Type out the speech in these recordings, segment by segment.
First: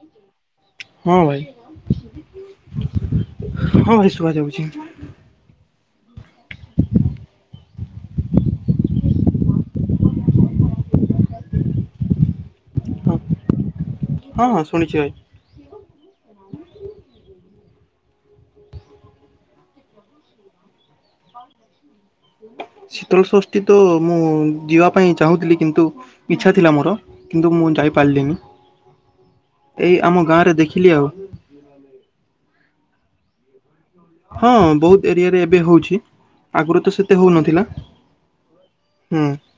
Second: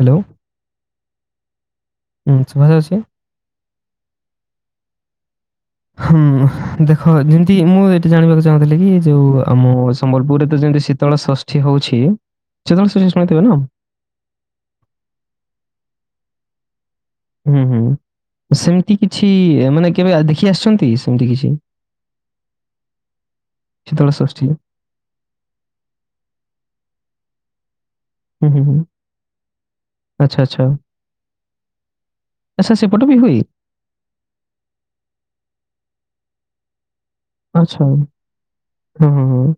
Hello ହଁ ଭାଇ ଉଁ ଶୁଭାଯାଉଛି। ହଁ ଭାଇ ଶୁଭାଯାଉଚି। ହୁଁ ଦେଖ ଯେମତି ମୁଁ ଏଇଠି ଜାଣିବାକୁ ଚାହୁଥିଲି କି ଯୋଉ ଆମ ସମ୍ବଲପୁରରେ ତ ଯେମତି ଶୀତଳ ଷଷ୍ଠୀ ହୋଉଛି ଶୀତଳଷଷ୍ଠୀ ଶୁଣିଥିବେ ନା। ହଁଅଁ ଶୁଣିଚି ଭାଇ। ହୁଁ ହୁଁ। ସେମିତି କିଛି ମାନେ କେବେ ଆ ଦେଖି ଆସିଛନ୍ତି କି? ସେମିତି କିଛି। ଶୀତଳଷଷ୍ଠୀ ତ ଶୀତଳ ମୁଁ ଷଷ୍ଠୀ? ଯିବା ପାଇଁ ଚାହୁଁଥିଲି। କିନ୍ତୁ ଇଚ୍ଛା ଥିଲା ମୋର, କିନ୍ତୁ ମୁଁ ଯା ପାରିଲିନି। ହୁଁ ହୁଁ ହୁଁ ଏଇ ଆମ ଆଚ୍ଛା ଗାଁରେ ଆଚ୍ଛା ଦେଖିଲି ଆଉ। ଆଚ୍ଛା, ସେପଟ ବି ହୁଏ? ହଁ। ବହୁତ ଏରିଆ ରେ ଏବେ ହଉଛି। ଆଗରୁ ତ ସେ ଆଚଛା। ହୁଁ ହୁ।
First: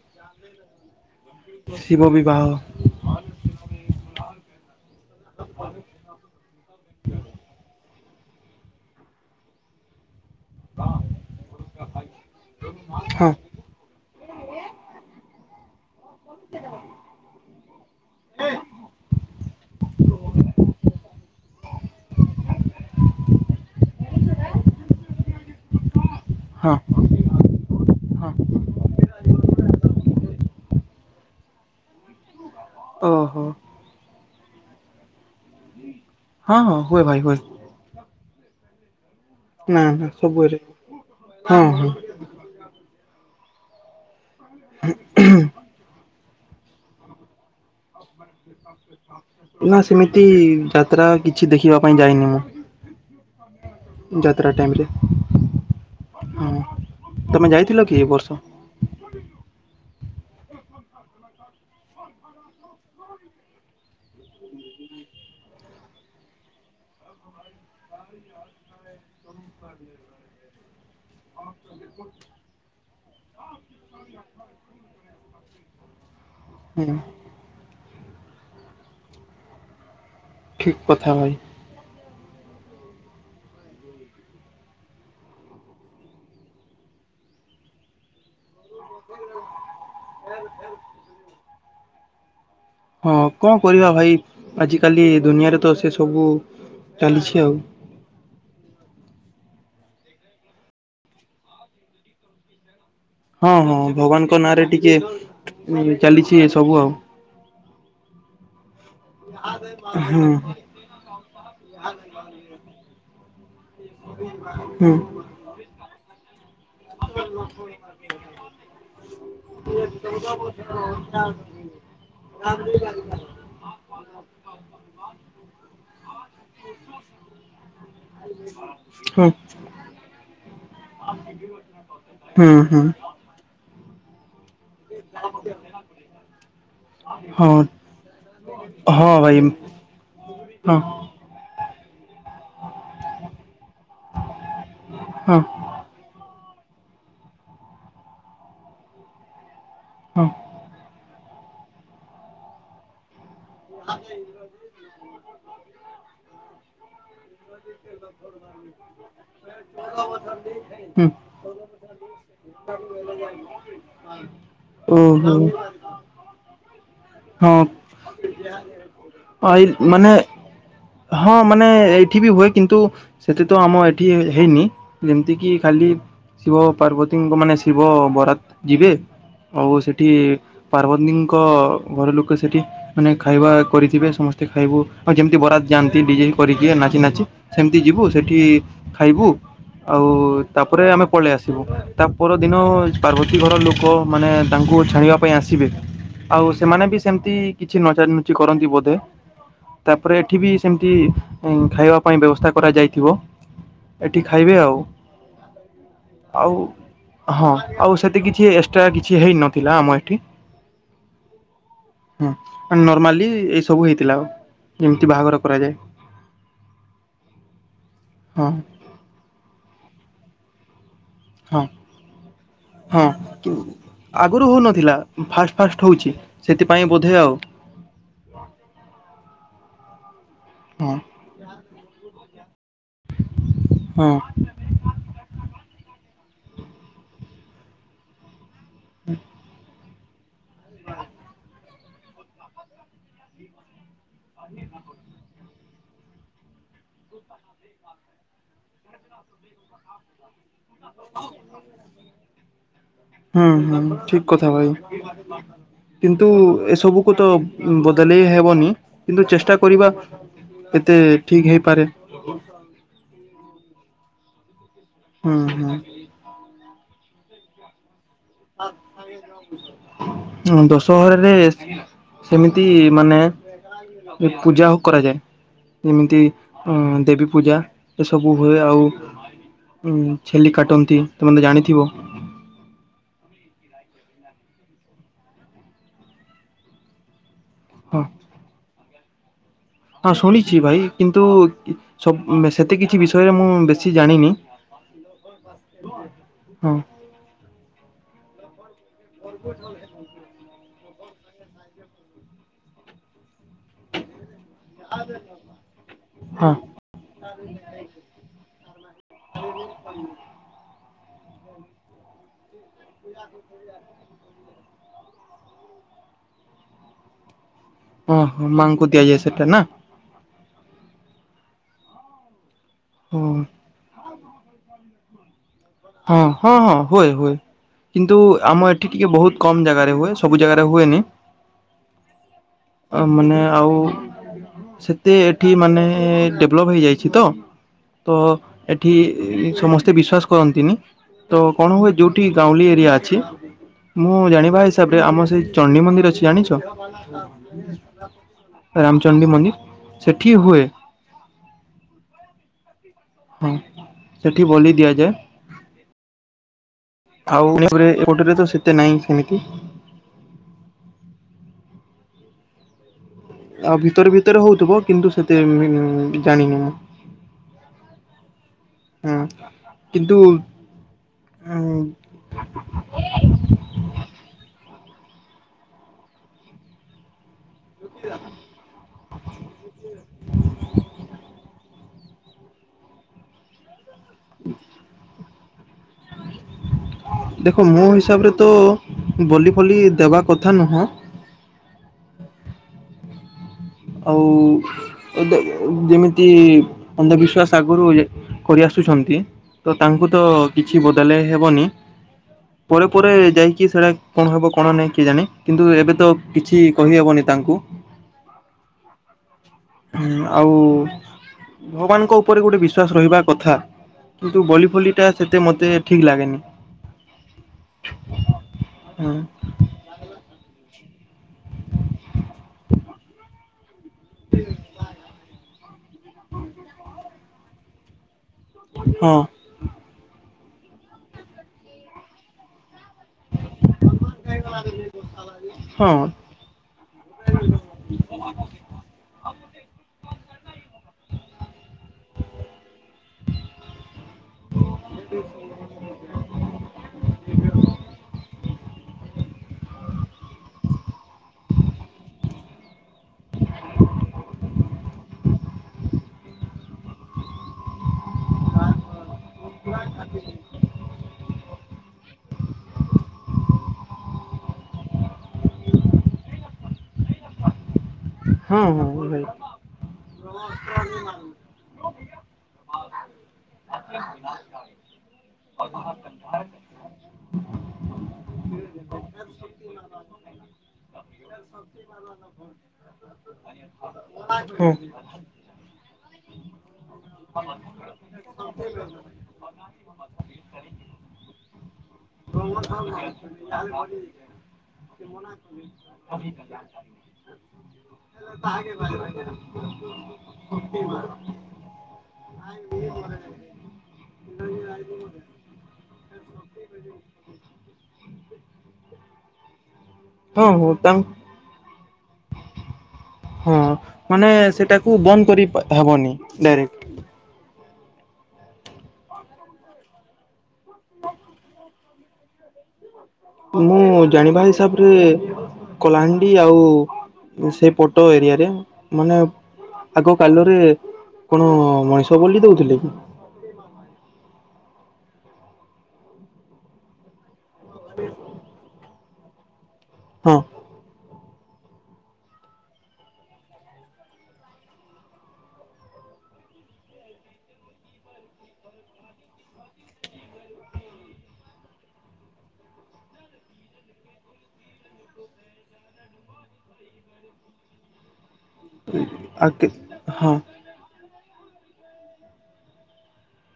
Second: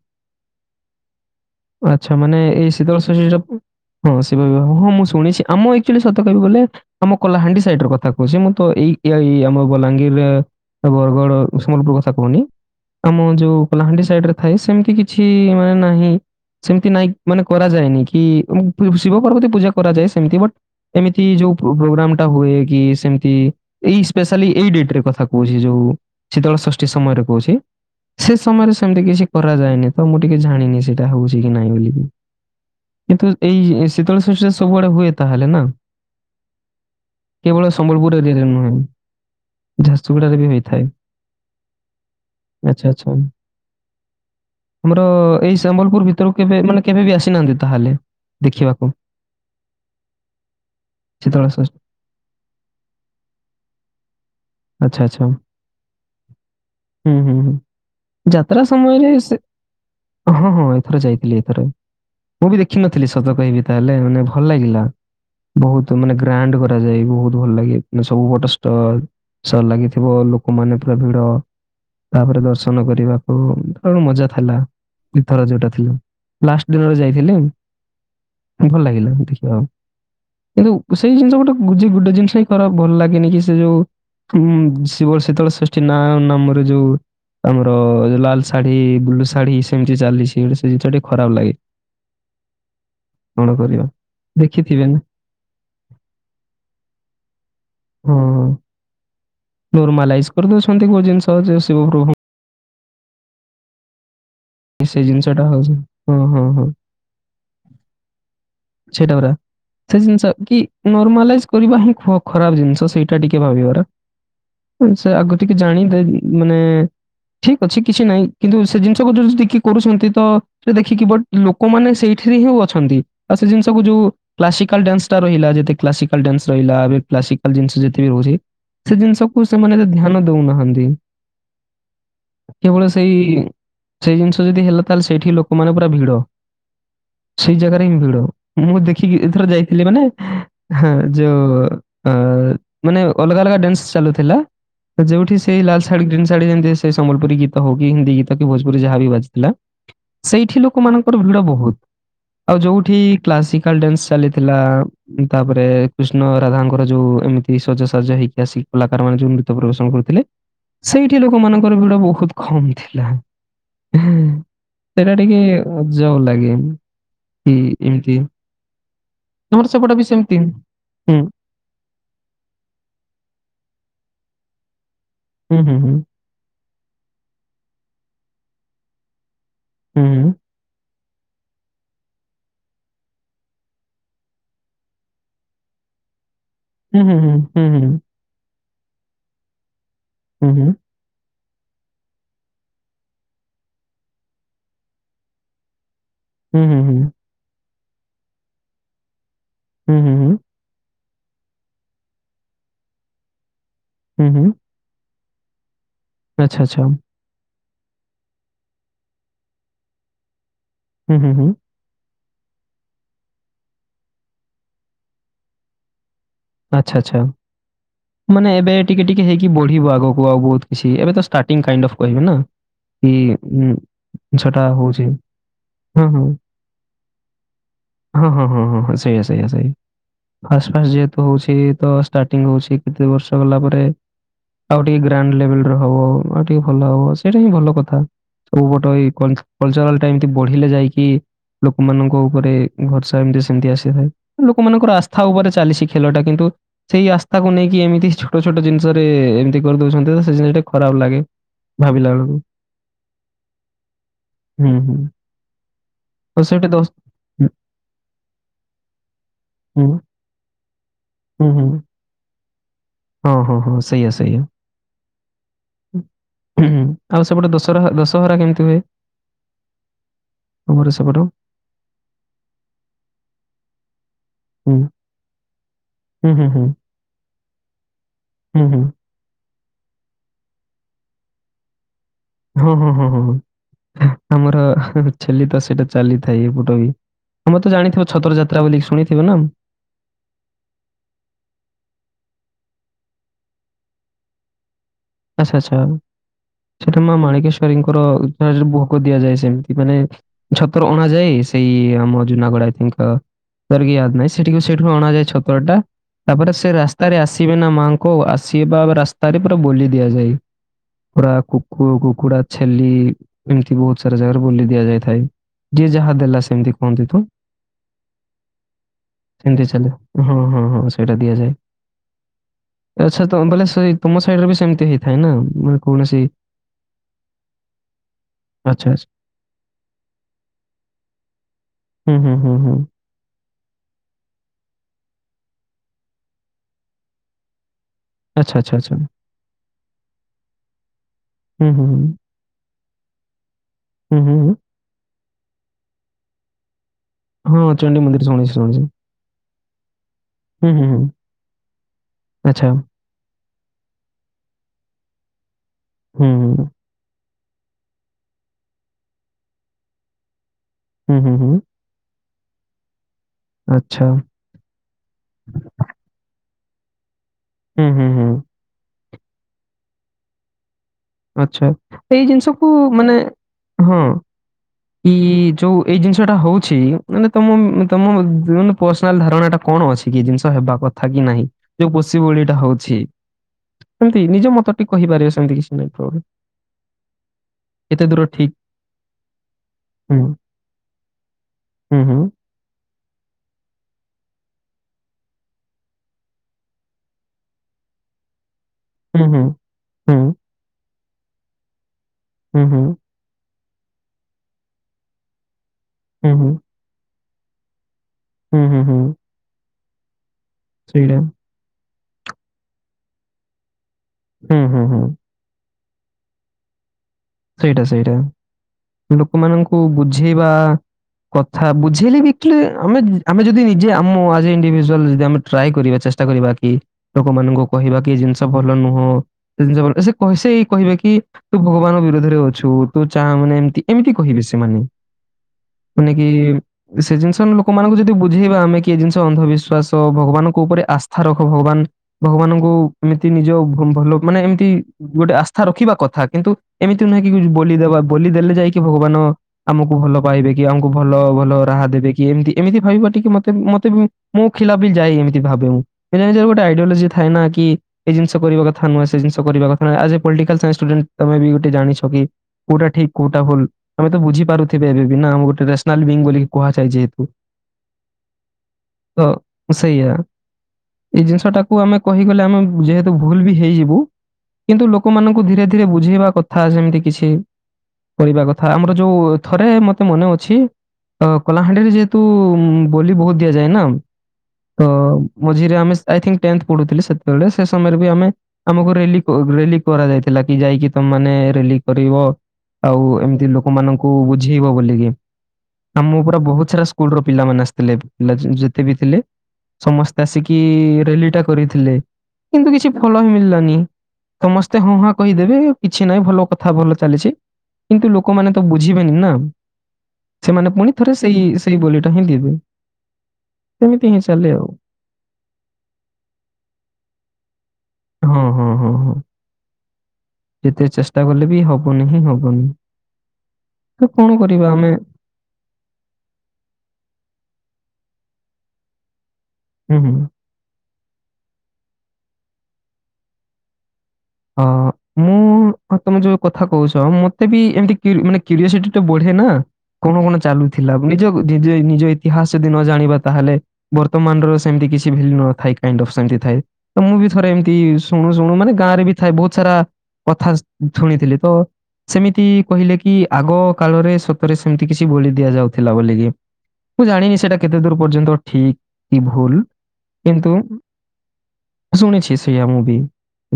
ଶିବ ଆଚ୍ଛା। ମାନେ ବିବାହ ଏଇ ଶୀତଳଷଷ୍ଠୀ ପୂଜାକୁ ହଁ, ଶିବ ବିବାହ। ହଁ ମୁଁ ଶୁଣିଛି, ଆମ ଆକଚୁଆଲି ସତ କହିବାକୁ ଗଲେ ଆମ କଳାହାଣ୍ଡି ସାଇଡରେ କଥା କହୁଚି। ମୁଁ ତ ଏଇ ଏଇ ଆମ ବଲାଙ୍ଗୀର ବରଗଡ ସମ୍ବଲପୁର କଥା କହୁନି [unintelligible] ଆମ ହଁ ଯୋଉ କଲାହାଣ୍ଡି ସାଇଡ୍ ରେ ଥାଏ ସେମିତି କିଛି ମାନେ ନାହିଁ ସେମତି ନାଇଁ ମାନେ କରାଯାଏନି କି ଶିବ ପାର୍ବତୀ ପୂଜା କରାଯାଏ। ସେମିତି ବଟ୍ ଏମିତି ଯୋଉ ପୋ ପ୍ରୋଗ୍ରାମ ଟା ହୁଏ କି ସେମିତି ଏଇ ସ୍ପେଶାଲି ଏଇ ଡେଟରେ କଥା କହୁଚି ଯୋଉ ଶୀତଳ ହଁ ଷଷ୍ଠୀ ସମୟରେ କହୁଚି। ହଁ ସେ ସମୟରେ ସେମିତି କିଛି କରାଯାଏନି। ତ ମୁଁ ଟିକେ ଜାଣିନି ସେଇଟା ହଉଛି କି ନାଇଁ ବୋଲିକି। କିନ୍ତୁ ଓହୋ। ଏଇ ଶୀତଳ ସଷ୍ଠୀ ଟା ସବୁଆଡେ ହୁଏ ତାହେଲେ ନା। ହଁ ହଁ ହୁଏ ଭାଇ ହୁଏ। କେବଳ ସମ୍ବଲପୁର ଏରିଆରେ ନୁହେଁ ନା ନା ଝାରସୁଗୁଡ଼ାରେ ବି ସବୁରେ ହୋଇଥାଏ। ହଁ ହଁ। ଆଚ୍ଛା, ଆଚ୍ଛା। ଆମର ଏଇ ସମ୍ବଲପୁର ଭିତ ତରୁକୁ କେବେ ମାନେ କେବେ ବି ଆସିନାହାନ୍ତି? ତାହେଲେ ଦେଖିବାକୁ ନାଁ, ସେମିତି ଯାତ୍ରା ଶୀତଳ କିଛି ଷଷ୍ଠୀ? ଦେଖିବା ପାଇଁ ଯାଇନୁ ଯାତ୍ରା ଟାଇମ୍ ରେ। ଆଚ୍ଛା ଆଚ୍ଛା ହୁଁ ହୁଁ ହୁଁ ତମେ ଯାଇଥିଲ କି ଏ ବର୍ଷ? ଯାତ୍ରା ହଁ ହଁ, ଏଥର ଯାଇଥିଲି ଏଥର। ମୁଁ ବି ଦେଖିନଥିଲି ସତ କହିବି ତାହାଲେ ମାନେ ଭଲ ଲାଗିଲା। ବହୁତ ମାନେ ଗ୍ରାଣ୍ଡ କରାଯାଏ। ବହୁତ ଭଲ ଲାଗେ। ମାନେ ସବୁ ପଟ ଷ୍ଟଲ ଷ୍ଟଲ ଲାଗିଥିବ ଲୋକମାନେ ପୁରା ଭିଡ ତାପରେ ଦର୍ଶନ କରିବାକୁ ତାର ମଜା ଥିଲା। ଏଥର ଯୋଉଟା ଥିଲା। ଲାଷ୍ଟ ହୁଁ ଦିନରେ ଯାଇଥିଲି। ଭଲ ଲାଗିଲା ଦେଖିବାକୁ। ଠିକ କିନ୍ତୁ କଥା ସେଇ ଭାଇ ଜିନିଷ ଗୋଟେ ଗୁଜି ଗୁଡ଼େ ଜିନିଷ ହିଁ ତାର ଖରାପ ଭଲ ଲାଗେନି କି ସେ ଯୋଉ ହଁ, ଶିବ ଶୀତଳ ଷଷ୍ଠୀ ନା ନାମରେ ଯୋଉ ଆମର ଲାଲ୍ ଶାଢୀ, ବ୍ଲୁ ଶାଢୀ ସେମିତି ଚାଲିଛି। ଗୋଟେ ସେ ଜିନିଷ ଟିକେ ଖରାପ ଲାଗେ। ହଁ, କଣ କରିବା ଭାଇ ଦେଖିଥିବେ ନା ଆଜିକାଲି ଦୁନିଆରେ ତ ସେ ସବୁ ଚାଲିଛି ଆଉ। ହଁ। ନର୍ମାଲାଇଜ୍ କରିଦଉଛନ୍ତି କୋଉ ଜିନିଷ ଯେ ଶିବପ୍ରଭୁ ହଁ, ହଁ ଭଗବାନଙ୍କ ନାଁରେ ଟିକେ ସେ ଜିନିଷଟା ହଉଛି ଉଁ ହଁ ଚାଲିଛି ହଁ ହଁ ସବୁ ଆଉ। ହୁଁ। ନର୍ମାଲାଇଜ୍ କରିବା ହିଁ ଖ ଖରାପ ଜିନିଷ ସେଇଟା ଟିକେ ଭାବିବାର। ହୁଁ ସେ ଆଗ ଟିକେ ଜାଣିତେ ମାନେ ଠିକ୍ ଅଛି କିଛି ନାହିଁ। କିନ୍ତୁ ସେ ଜିନିଷକୁ ଯଦି କିଏ କରୁଛନ୍ତି ତ ସେ ଦେଖିକି ବଟ୍ ଲୋ ଲୋକମାନେ ସେଇଥିରେ ହିଁ ସବୁ ଅଛନ୍ତି। ଆଉ ସେ ଜିନିଷକୁ ଯୋଉ କ୍ଲାସିକାଲ ଡାନ୍ସଟା ରହିଲା। ଯେତେ କ୍ଲାସିକାଲ ଡାନ୍ସ ରହିଲା। ଏବେ ପ୍ଲାସିକାଲ ଜିନିଷ ଯେତେ ବି ରହୁଚି ସେ ହୁଁ ଜିନିଷକୁ ସେମାନେ ଏତେ ଧ୍ୟାନ ଦଉନାହାନ୍ତି। ହୁଁ ହୁଁ। ଇ ସେଇ ଜିନିଷ ଯଦି ହେଲା ତାହେଲେ ସେଇଠି ଲୋକମାନେ ପୁରା ଭିଡ। ହଁ ସେଇ ଜାଗାରେ ହିଁ ଭି। ମୁଁ ହଁ ଦେଖିକି ଭାଇ ଏଥର ଯାଇଥିଲି ମାନେ ହଁ। ଯୋଉ ଅ ମାନେ ଅଲଗା ଅଲଗା ଡାନ୍ସ ଚାଲୁଥିଲା ଯୋଉଠି ହଁ ସେଇ ଲା। ଶାଢୀ ଗ୍ରୀନ୍ ଶାଢୀ ଯେମିତି ସେ ସମଲପୁରୀ ଗୀତ ହଉ କି ହିନ୍ଦୀ ଗୀତ କି ଭୋଜପୁରି ଯାହା ବି ବାଜିଥିଲା। ହଁ ସେଇଠି ଲୋକ ମାନଙ୍କର ଭିଡ ବହୁତ୍ ଆଉ ଯୋଉଠି। କ୍ଲାସିକାଲ ଡ୍ୟାନ୍ସ ଚାଲିଥିଲା ତାପରେ କୃଷ୍ଣ ରାଧାଙ୍କର ଯୋଉ। ଏମିତି ସଜସାଜ ହେଇକି ଆସି କଲାକାର ମାନେ ଯଉ ନୃତ୍ୟ ପ୍ରଦର୍ଶନ କରୁଥିଲେ। ହୁଁ ସେଇଠି ଲୋକମାନଙ୍କର ଭିଡ ବହୁତ କମ୍। ଥିଲା ସେଟା ଓହୋ ଟିକେ ଅଜବ ଲାଗେ। ହଁ କି ଏମିତି ତମର ଆଇଲ୍ ସେପଟେ ବି ମାନେ ସେମିତି? ହୁଁ, ହଁ। ମାନେ ଏଇଠି ବି ହୁଏ କିନ୍ତୁ ସେଠି ତ ଆମ ଏଠି ହେଇନି ଯେମିତି କିି ହୁଁ, ଖାଲି। ହୁଁ, ଶିବ ପାର୍ବତୀଙ୍କ ମାନେ ଶିବ ବରାତ ଯିବେ ଆଉ ସେଠି। ନି ଙ୍କ ଘର ଲୋକ ସେଠି ମାନେ ଖାଇବା କରିଥିବେ ସମସ୍ତେ ଖାଇବୁ ହଁ ଯେମିତି ବରାତ୍ ଯାଆନ୍ତି ଡିଜେ। କରିକି ନାଚି ହୁଁ, ହୁଁ, ନାଚି ହୁଁ, ସେମିତି ଯିବୁ ହୁଁ, ସେଠି ଖାଇବୁ ଆଉ ହୁଁ, ତାପରେ ଆମେ। ପଳେଇ ଆସିବ ତା ପରଦିନ ପାର୍ବତୀ ଘର ଲୋକମାନେ ତାଙ୍କୁ ଛାଡିବା ପାଇଁ ଆସିବେ। [inaudible] ଆଉ ସେମାନେ ବି ହୁଁ, ସେମିତି କିଛି ନଚାନୁଚି କରନ୍ତି ବୋଧେ ହୁଁ, ହୁଁ, ହୁଁ, ହୁଁ, ତାପରେ ଏଠି ବି ସେମତି ଖାଇବା ପାଇଁ ବ୍ୟବସ୍ଥା କରାଯାଇଥିବ ଏଠି ହୁଁ, ହୁଁ, ହୁଁ ଖାଇବେ ଆଉ। ଆଉ ଆଚ୍ଛା, ଆଚ୍ଛା, ହଁ ଆଉ ସେତ କିଛି ଏକ୍ସଟ୍ରା କିଛି ହେଇନଥିଲା ଆମ ଏଠି। ହୁଁ ହୁଁ। ହୁଁ ନର୍ମାଲି ଏଇସବୁ ହେଇଥିଲା ଆଉ ଯେମିତି ବାହାଘର କରାଯାଏ। ଆଚ୍ଛା ଆଛା ହଁ ମାନେ ଏବେ ଟିକେ ଟିକେ ହେଇକି ବଢିବ ଆଗକୁ ଆଉ ବହୁତ କିଛି ଏବେ ତ ହଁ ଟିଙ୍ଗ କାଇଣ୍ଡ ଅଫ୍ କହିବେ ନା। ହଁ କି ଉଁ, ଆଗରୁ ଜିନିଷଟା ହଉନଥିଲା ହଉଛି। ଫାଷ୍ଟ ଫାଷ୍ଟ ହଁ, ହଉଛି ହଁ। ସେଥିପାଇଁ ବୋଧେ ଆଉ। ହଁ ହଁ ହଁ ହଁ ହଁ ସେଇଆ ସେଇଆ ସେ ଆଶପା ହଁ ଯେ ହଉଛି ତ ଷ୍ଟାର୍ଟିଂ ହଉଚି କେତେ ବର୍ଷ ଗଲା ପରେ ହଁ ଆଉ ଟିକେ ଗ୍ରାଣ୍ଡ ଲେବଲ ର ହବ ଆଉ ଟିକେ ଭଲ ହବ ସେଇଟା ହିଁ ଭଲ କଥା। ସବୁ ପଟ ଏଇ କଲଚରାଲ ଟା ଏମତି ବଢିଲେ ଯାଇକି ଲୋକମାନଙ୍କ ଉପରେ ଘର୍ସା ଏମିତି ସେମତି ଆସିଥାଏ ଲୋକମାନଙ୍କ ଆସ୍ଥା ଉପରେ ଚାଲିଛି। ଖେଳ ଟା କିନ୍ତୁ ସେଇ ଆସ୍ଥାକୁ ନେଇକି ଏମିତି ଛୋଟ ଛୋଟ ଜିନିଷରେ ଏମିତି କରିଦଉଛନ୍ତି ସେ ଜିନିଷଟା। ଖରାପ ଲାଗେ ଭାବିଲା ବେଳକୁ ହୁଁ ହୁଁ ଠିକ କଥା ଭାଇ ହୁଁ ହୁଁ। କିନ୍ତୁ ତ ସେଇଠି ଦଶ ଏସବୁ କୁ ତ ହୁଁ ବଦଳେଇ ହେବନି କିନ୍ତୁ ଚେଷ୍ଟା ହୁଁ କରିବା ଏତେ ହୁଁ ଠିକ ହୁଁ ହେଇପାରେ। ହଁ ହଁ ହଁ ସେଇଆ ସେଇଆ। ହୁଁ ହୁଁ। ହଁଁ ଆଉ ସେପଟେ ଦଶରା ଦଶହରା କେମିତି ହୁଏ ହଁ ଆମର ସେପଟ ଦଶହରାରେ ସେମିତି ମାନେ ପୂଜା ହୁଁ କରାଯାଏ ଯେମିତି ହୁଁ ହୁଁ ହୁଁ ଅ ଦେବୀ ପୂଜା। ଏସବୁ ହୁଏ ହୁଁ ହୁଁ ଆଉ ଛେଲି କାଟନ୍ତି ତମେ ତେ ଜାଣିଥିବ। ହଁ ହଁ ହଁ ହଁ ଆମର ଛେଲି ତ ସେଇଟା ଚାଲିଥାଏ ଏପଟ ବି। ଆମେ ତ ହଁ ଜାଣିଥିବ ଛତର ଯାତ୍ରା ବ ଶୁଣିଥିବ ନା? ହଁ ଶୁଣିଚି ଭାଇ କିନ୍ତୁ ସବ ସେତେ କିଛି ବିଷୟରେ ମୁଁ ବେଶୀ ଜାଣିନି। [inaudible] ଆଚ୍ଛା ଆଚ୍ଛା ହଁ ସେଟା ମା ମାଣିକେଶ୍ଵରୀଙ୍କର ଫାଷ୍ଟ ଭୋଗ ଦିଆଯାଏ ସେମିତି ମାନେ ଛତର ଅଣା ଯାଏ ସେଇ ଆମ ଜୁନାଗଡ [unintelligible] ସେଠିକୁ ସେଇଠୁ ଅଣାଯାଏ ଛତ୍ର ଟା ହଁ ତାପରେ ସେ ରାସ୍ତା ଆରେ ଆସିବେ ନା ମାଆଙ୍କୁ ଆସ ବା ରାସ୍ତାରେ ପୁର ବୋଲି ଦିଆଯାଏ। ପୁରା କୁକୁ କୁକୁଡା ଛେଲି ଏମିତି ବହୁତ ସାରା ଜାଗାରେ ବୋଲି ଦିଆଯାଇଥାଏ ଯିଏ ଯାହା ଦେଲା ସେମିତି କୁହନ୍ତି ତ। ଓହୋ ମାଆଙ୍କୁ ଦିଆଯାଏ ସେଟା ସେମିତି ନା? ଚାଲେ ହଁ ହଁ ହଁ ସେଇଟା ଦିଆଯାଏ ହଁ ଆଛା ତମ ଵଲେ ସେଇ ତୁମ ସାଇଡ ରେ ବି ସେମି ତି ହେଇଥାଏ ନା ବ ହଁ ହଁ ହଁ ହୁଏ ହୁଏ। କିନ୍ତୁ ଆମ ଆଚ୍ଛା ଏଠି ଆଚ୍ଛା ଟିକେ ବହୁତ କମ ଜାଗାରେ ହୁଏ ସବୁ ଜାଗାରେ ହୁଏନି। ହୁଁ ହୁଁ ହୁଁ ହୁଁ। ଆ ମାନେ ଆଉ ସେତେ ଏଠି ମାନେ ଡେଭଲପ୍ ହେଇଯାଇଚି ତ। ତ ଆଚ୍ଛା ଆଚ୍ଛା ଏଠି ଆଚ୍ଛା ସମସ୍ତେ ବିଶ୍ଵାସ କରନ୍ତିନି ତ ହୁଁ କଣ ହୁଁ ହୁଏ ହୁଁ ଯୋଉଠି ଗାଉଁଲି ଏରିଆ ଅଛି ହୁଁ ମୁଁ ହୁଁ ହୁଁ। ଜାଣିବା ହି ହିସାବରେ ଆମର ସେଇ ଚଣ୍ଡୀ ମନ୍ଦିର ଅଛି ଜାଣିଚ? ହଁ ଚଣ୍ଡୀ ମନ୍ଦିର ସୁଣିଚି ଶୁନୀଚି ମନ୍ଦିର? ସେଠି ହୁଏ ହୁଁ ହୁଁ ହୁଁ। ଆଚ୍ଛା। ହଁ ସେଠି ବଲି ଦିଆଯାଏ। ହୁଁ। ଆଉ ଏପଟରେ ତ ସେତେ ନାହିଁ ସେମିତି ହୁଁ ହୁଁ ହୁଁ। ଆଉ ଆଚ୍ଛା ଭିତରେ ଭିତରେ ହଉଥିବ କିନ୍ତୁ ସେତେ ଇମ୍ ଜାଣିନି ମୁଁ ହୁଁ ହୁଁ ହୁଁ। ହଁ କିନ୍ତୁ ଆଛା। ଏଇ ଜିନିଷକୁ ମାନେ ହଁ ଏଇ କି ଯୋଉ ଏଇ ଜିନିଷଟା ହଉଛି ମାନେ ତମ ମମ୍ ତମ ମାନେ ପର୍ସନାଲ ଧାରଣା ଟା କଣ ଅଛି କି ଜିନିଷ ହେବା କଥା କି ନାହିଁ? ଯୋଉ ପଷି ବଳିଟା ହଉଛି ସେମିତି ନିଜ ମତ ଟିକେ କହିପାରିବ ସେମିତି କିଛି ନାଇଁ ପ୍ରୋବ୍ଲେମ। ଦେଖ ମୋ ହିସାବରେ ତ ଠିକ୍ ବଲି ଫଲି ହୁଁ, ଦେବା କଥା ନୁହଁ ହୁଁ ହୁଁ। ଆଉ ଏଦେ ଯେମିତି ଅନ୍ଧବିଶ୍ଵାସ ଆଗରୁ କରିଆସୁଛନ୍ତି ହୁଁ, ହୁଁ, ତ ତାଙ୍କୁ ତ ହୁଁ, କିଛି ବଦଳାଇ ହେବନି ହୁଁ, ହୁଁ, ହୁଁ, ପରେ ପରେ ଯାଇକି ସେଟା କଣ ହବ କଣ ନାହିଁ କିଏ ଜାଣେ କିନ୍ତୁ ଏବେ ତ ହୁଁ, କିଛି କହିହବନି ତାଙ୍କୁ ହୁଁ ହୁଁ ହୁଁ। ହଁ ଆଉ ସେଇଟା। ଭଗବାନଙ୍କ ଉପରେ ଗୋଟେ ବିଶ୍ଵାସ ରହିବା କଥା। କିନ୍ତୁ ହୁଁ, ବଲି ହୁଁ, ଫଲି ହୁଁ, ଟା ସେତେ ମୋତେ ଠିକ ଲାଗେନି। ସେଇଟା ସେଇଟା ହଁ ଲୋକମାନଙ୍କୁ ବୁଝେଇବା କଥା ବୁଝେଇଲେ ବି କ୍ଲୀ ଆମେ ଆମେ ଯଦି ନିଜେ ଆମ ଆଜ୍ ଏ ଇଣ୍ଡିଜୁଆଲ ଯଦି ଆମେ ଟ୍ରାଏ କରିବା ଚେଶ୍ ଷ୍ଟା କରିବା କି ଲୋକମାନଙ୍କୁ କହିବା କି ଜିନିଷ ଭଲ ନୁହଁ ହଁ ସେ ଜିନିଷ ଭଲ ସେ କସ କହିବେ କି ତୁ ଭଗବାନ ବି ଧୀରେ ଧରେ ଅଛୁ ତୁ ଚା ମାନେ ଏମତି ଏମିତି କହିବେ ସେମାନେ ହଁ ମାନେ କି ସେ ଜିନିଷ ଲୋକମାନଙ୍କୁ ଯଦି ବୁଝେଇବା ଆମେ କିଏ ଜିନିଷ ଅନ୍ଧବିଶ୍ୱାସ ଭଗବାନଙ୍କ ଉପରେ ଆସ୍ଥା ରଖ ଭଗବାନ ଭଗବାନଙ୍କୁ ଏମିତି ନିଜ ଭଲ ମାନେ ଏମିତି ଗୋଟେ ଆସ୍ଥା ରଖିବା କଥା କିନ୍ତୁ ଏମିତି ନୁହଁ କି ବୋଲି ଦବା ବୋଲି ଦେଲେ ଯାଇକି ଭଗବାନ ଆମକୁ ଭଲ ପାଇବେ କି ଆମକୁ ଭଲ ଭଲ ରାହା ଦେବେ କି ଏମତି ଏମିତି ଭାବିବ ଟିକେ ମତେ ମତେ ବି ମୁ ଖିଲାପ ଯାଏ ଏମିତି ଭାବେ ମୁଁ [inaudible] ଗୋଟେ ଆଇଡିଓଲୋଜି ଥାଏ ନା କି ଏ ଜିନିଷ କରିବା କଥା କଥା ନୁହଁ ସେ ଜିନିଷ କରିବା କଥା ନ। As a political science student ତମେ ବି ଗୋଟେ ଜାଣିଛ କି। କେଉଟା ଠିକ କଉଟା ଭୁଲ। ଆମେ ତ ବୁଝିପାରୁଥିବେ ଏବେ ବି ନା ଆମେ ଗୋଟେ ନେସନାଲ ବିଙ୍ଗ ବୋଲି କୁହାଯାଏ ଯେହେତୁ ହଁ! ହଁ ଭାଇ ତ ସେଇଆ। [inaudible] ଏଇ ଜିନିଷ ଟାକୁ ଆମେ କହିଗଲେ ଆମେ ଯେହେତୁ ଭୁଲ ବି ହେଇଯିବୁ କିନ୍ତୁ ଲୋକମାନଙ୍କୁ ଧୀରେ ଧୀରେ ବୁଝେଇବା କଥା ସେମିତି କିଛି କରିବା କଥା ଆମର ଯୋଉ ଥରେ ମତେ ମନେ ଅଛି କଳାହାଣ୍ଡିରେ ଯେହେତୁ ବୋଲି ବୋହୁତ ଦିଆଯାଏ ନା ହଁ ତ ମଝିରେ ଆମେଇ ଅଇ ଥିଙ୍କ ଟେଁଥ ପଢୁଥିଲଥିଲେ ସେତେବେଳେ ସେ ସମୟରେ ବି ଆମେ ଆମକୁ ରେଲି ରେଲି କରାଯା ଯାଇଥିଲା କି ଯାଇକି ତମେ ମାନେ ରେଲି କରିବ ଆଉ ଏମିତି ଲୋକମାନଙ୍କୁ ବୁଝେଇବ ବୋଲିକି ଆ ମୋ ପୁରା ବୋହୁତ ସାରା ସ୍କୁଲ ର ପିଲାମାନୋନ ଆସିଥିଲେ ପିଲା ଯେତେ ବି ଥିଲେ। ସମସ୍ତେ ଆସିକି ରେଲି ଟା କରିଥିଲେ କିନ୍ତୁ କିଛି ଫଳ ହିଁ ମିଳିଲାନି। ତମସ୍ତେ ହଁ ହାଁ କହିଦେବେ କିଛି ନହିଁ ଭଲ କଥା ଭଲ ଚାଲିଛି କିନ୍ତୁ ଲୋକମାନେ ତ ବୁଝିବେନି ନା ହଁ ହଉ ସେମାନେ ପୁଣି ଥରେ ତାଙ୍କ - ସେଇ ସେଇ ବୋଲିଟା ହିନ୍ଦ ଦ ହଁ ମାନେ ସେଟାକୁ ବନ୍ଦ କରି ହେବନି ଡାଇରେକ୍ଟ ହଁ- ହଁ -ହଁ -ହଁ, ଯେତେ ଚେଷ୍ଟା କଲେ ବି ହବନି ହିଁ ହବନି। ମୁଁ ତ କଣ ଜାଣିବା କରିବା ଆମେ ହିସାବରରେ କଳାହାଣ୍ଡି ଆଉ ସେଇ ପଟ ଏରିଆରେ ମାନେ। ହୁଁ ହୁଁ ଆଗ କାଲରେ କଣ ମଣିଷ ବଳି ଦଉଥିଲେ କି? ହଁ, ମୁଁ ତମେ ଯୋଉ କଥା କହୁଛ। ମତେ ବି ଏମିତି କି କି୍ୟରିଓସିଟି ଟ ବଢେ ନା। କ କଣ ହଁ ଚାଲୁ- ଥିଲା ନିଜ -ନିଜ -ନିଜ ଇତିହାସ ଯଦି ନ ଜାଣିବା ତାହେଲେ ବର୍ତ୍ତମାନର ସେମିତି କିଛି ଭାଲ୍ୟୁ ନଥାଏ କାଇ ଅଫ୍ ସେମିତି ଥାଏ। ତ ମୁଁ ବି ଥରେ ଏମିତି ଶୁଣୁ ଶୁଣୁ ମାନେ ଗାଁରେ ବି ଥା ବୋହୁତ ସାରା କଥା ଶୁଣିଥିଲି ତ। ସେମିତି କହିଲେ କି ଆଗ କାଳରେ ସତରେ ସେମିତି କିଛି ବଳି ଦିଆଯାଉଥିଲା ବୋଲିକି। ମୁଁ ଜାଣିନି ସେଟା କେତେ ଦୂର ପର୍ଯ୍ୟନ୍ତ ଠିକ କି ଆ ଭୁଲ ହଁ ହଁ କିନ୍ତୁ ଶୁଣିଛି ସେଇୟା ମୁଁ ବି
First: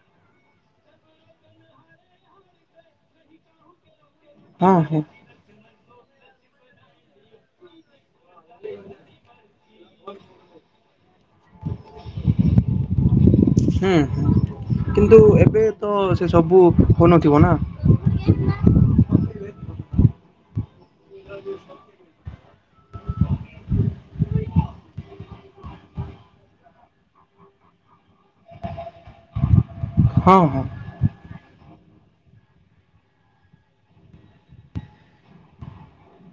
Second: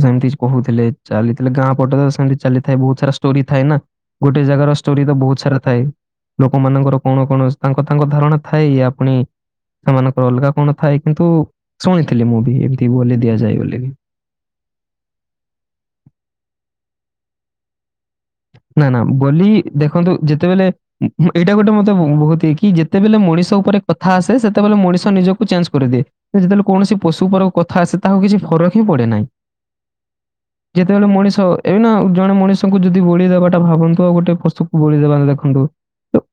ସେମିତି କହୁଥିଲେ। ଚାଲିଥିଲେ ଗାଁ ପଟେ ତ ସେମିତି ଚାଲି ଥାଏ ବୋହୁତ ସାରା ଷ୍ଟୋରି ଥାଏ ନା। ଗୋଟେ ଜାଗାର ହଁ ହୁଁ ଷ୍ଟୋରି ତ ବୋହୁତ ସାରା ଥାଏ। ଲୋକମାନଙ୍କର କଣ -କଣ ତାଙ୍କ -ତାଙ୍କ ଧାରଣା ଥାଏ ଆପଣି। ସେମାନଙ୍କର ଅଲଗା କଣ ଥାଏ? କିନ୍ତୁ, ଶୁଣିଥିଲି ମୁଁ ବି ଏମିତି ବୋଲି ଦିଆଯାଏ ବୋଲି। ହୁଁ କିନ୍ତୁ ଏବେ ତ ସେ ସବୁ ହଉନଥିବ ନା। ନା ନା, ବୋଲି ଦେଖନ୍ତୁ ଯେତେବେଲେ ଏଇଟା ଗୋଟେ ମତେ ବହୁତଇ କି ଯେତେବେଲେ ମଣିଷ ଉପରେ କଥା ଆସେ ସେତେବେଲେ ମଣିଷ ନିଜକୁ ଚେଞ୍ଜ କରିଦିଏ। ସେ ଯେତେବେଳେ କୌଣସି ପଶୁ ଉପର କଥା ଆସେ ତାହାକୁ କିଛି ଫରକ ହିଁ ପଡେ ନାହିଁ। ହଁ ହଁ। ଯେତେବେଳେ ମଣିଷ, ଏବେ ନା ଜଣେ ମଣିଷଙ୍କୁ ଯୁ ଯଦି ବୋଳିଦବାଟା ଭାବନ୍ତୁ ଆଉ ଗୋଟେ ପୁସ୍ତକକୁ ବୁଳିଦ ଦେବା ଦେଖନ୍ତୁ।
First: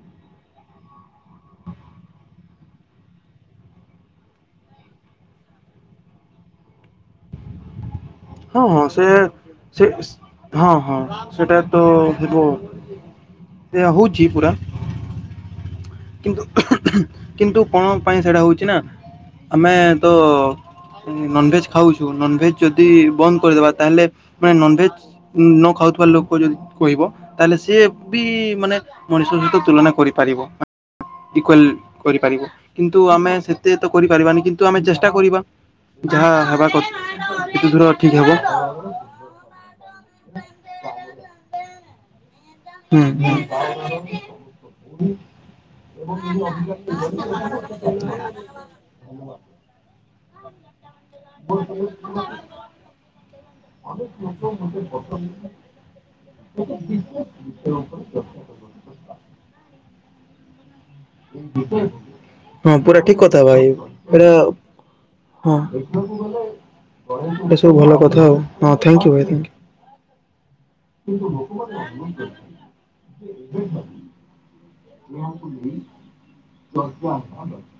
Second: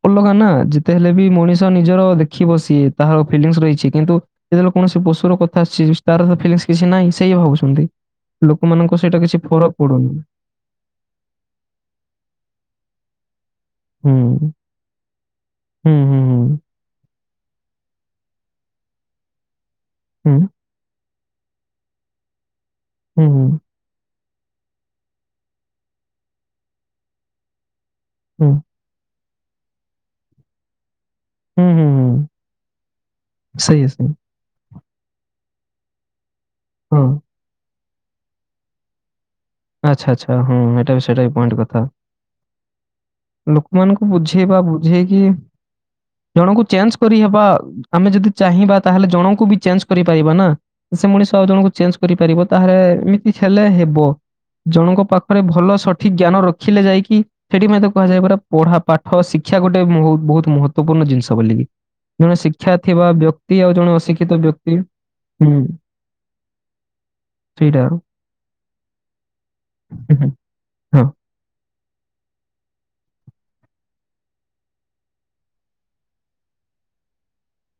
ଅଲଗା ନା, ଯେତେ ହେଲେ ବି ମଣିଷ ନିଜର ଦେଖି ବସି ତାହାର ଫିଲିଙ୍ଗସ ରହିଛି କିନ୍ତୁ ଯେତେବେଳେ କୌଣସି ପଶୁର କଥା ଆସିଛି ତାର ଫିଲସ କିଛି ନାହିଁ ସେଇ ଭାବୁଛନ୍ତି? ହଁ ହଁ ଲୋକମାନଙ୍କ ସେ ସେଇଟା କିଛି ଫରକ ସେ ପଡୁନି। ହଁ ହଁ, ସେଟା ତ ହେବ। ହଉଛି ହୁଁ, ପୁରା ହୁଁ ହୁଁ। କିନ୍ତୁ କଣ ପାଇଁ ସେଇଟା ହଉଛି ନା, ଆମେ ତ ହୁଁ, ନନଭେଜ ଖାଉଛୁ ନନଭେଜ ଯଦି ହୁଁ, ବନ୍ଦ ହୁଁ, କରିଦବା। ତାହେଲେ ମାନେ ନନଭେଜ ନ ଖାଉଥିବା ଲୋକ ଯଦି କହିବ, ତାହେଲେ ସିଏ ବି ହୁଁ, ମାନେ ମଣିଷ ସହିତ ତୁଳନା କରିପାରିବ। ହୁଁ, ହୁଁ, ଇକ୍ୱାଲ ହୁଁ। କରିପାରିବ କିନ୍ତୁ ଆମେ ସେତେ ସେଇଆ ତ ସେଇଆ। କରିପାରିବାନି, କିନ୍ ତ ଆମେ ଚେଷ୍ଟା କରିବା, ଯାହା ହେବା କ- ହଁ। [inaudible] ଠିକ ହବ। ହଁ [unintelligible] ଆଚ୍ଛା ଆଚ୍ଛା, ହଁ ଏଟା ବି ସେଟା ବି ପଏଣ୍ଟ କଥା। ହୁଁ ହୁଁ ଲୋକମାନଙ୍କୁ ବୁଝେଇ ବା ବୁଝେଇକି ଜଣଙ୍କୁ ଚେଞ୍ଜ କରିହବା, ଆମେ ଯଦି ଚାହିଁବା ତାହେଲେ ଜଣଙ୍କୁ ବି ଚେଞ୍ଜ କରିପାରିବା ନା। ସେ ମଣିଷ ଆଉ ଜଣଙ୍କୁ ଚେଞ୍ଜ କରିପାରିବ ତାହେଲେ ଏମିତି ହେଲେ ହେବ। ଜଣଙ୍କ ପାଖରେ ଭଲ ସଠିକ ଜ୍ଞାନ ରଖିଲେ ଯାଇକି, ସେଠି ମଧ୍ୟେ କୁହାଯାଏ ପୁରା ପଢା ପା ଖ ଶିକ୍ଷା ଗୋଟେ [unintelligible] ବହୁତ ମହତ୍ୱପୂର୍ଣ୍ଣ ଜିନ୍ଷ। ଛବୋଲି, ଜଣେ ହଁ ଶିକ୍ଷା ପୁରା ଥିବା ଠିକ କଥା ଭାଇ ବ୍ୟକ୍ତି ଆଉ ଜଣେ ଏଇଟା ଅଶିକ୍ଷିତ ବ୍ୟକ୍ତି ହଁ, ହୁଁ ଭିତରୁକୁ ଗଲେ, ଏ ସବୁ ଭଲ କଥା ଆଉ। ହଁ, ଥ୍ୟାଙ୍କ ୟୁ ଭାଇ ହୁଁ, ହୁଁ, ହଁ ଥ୍ୟାଙ୍କ [inaudible] [inaudible] [inaudible]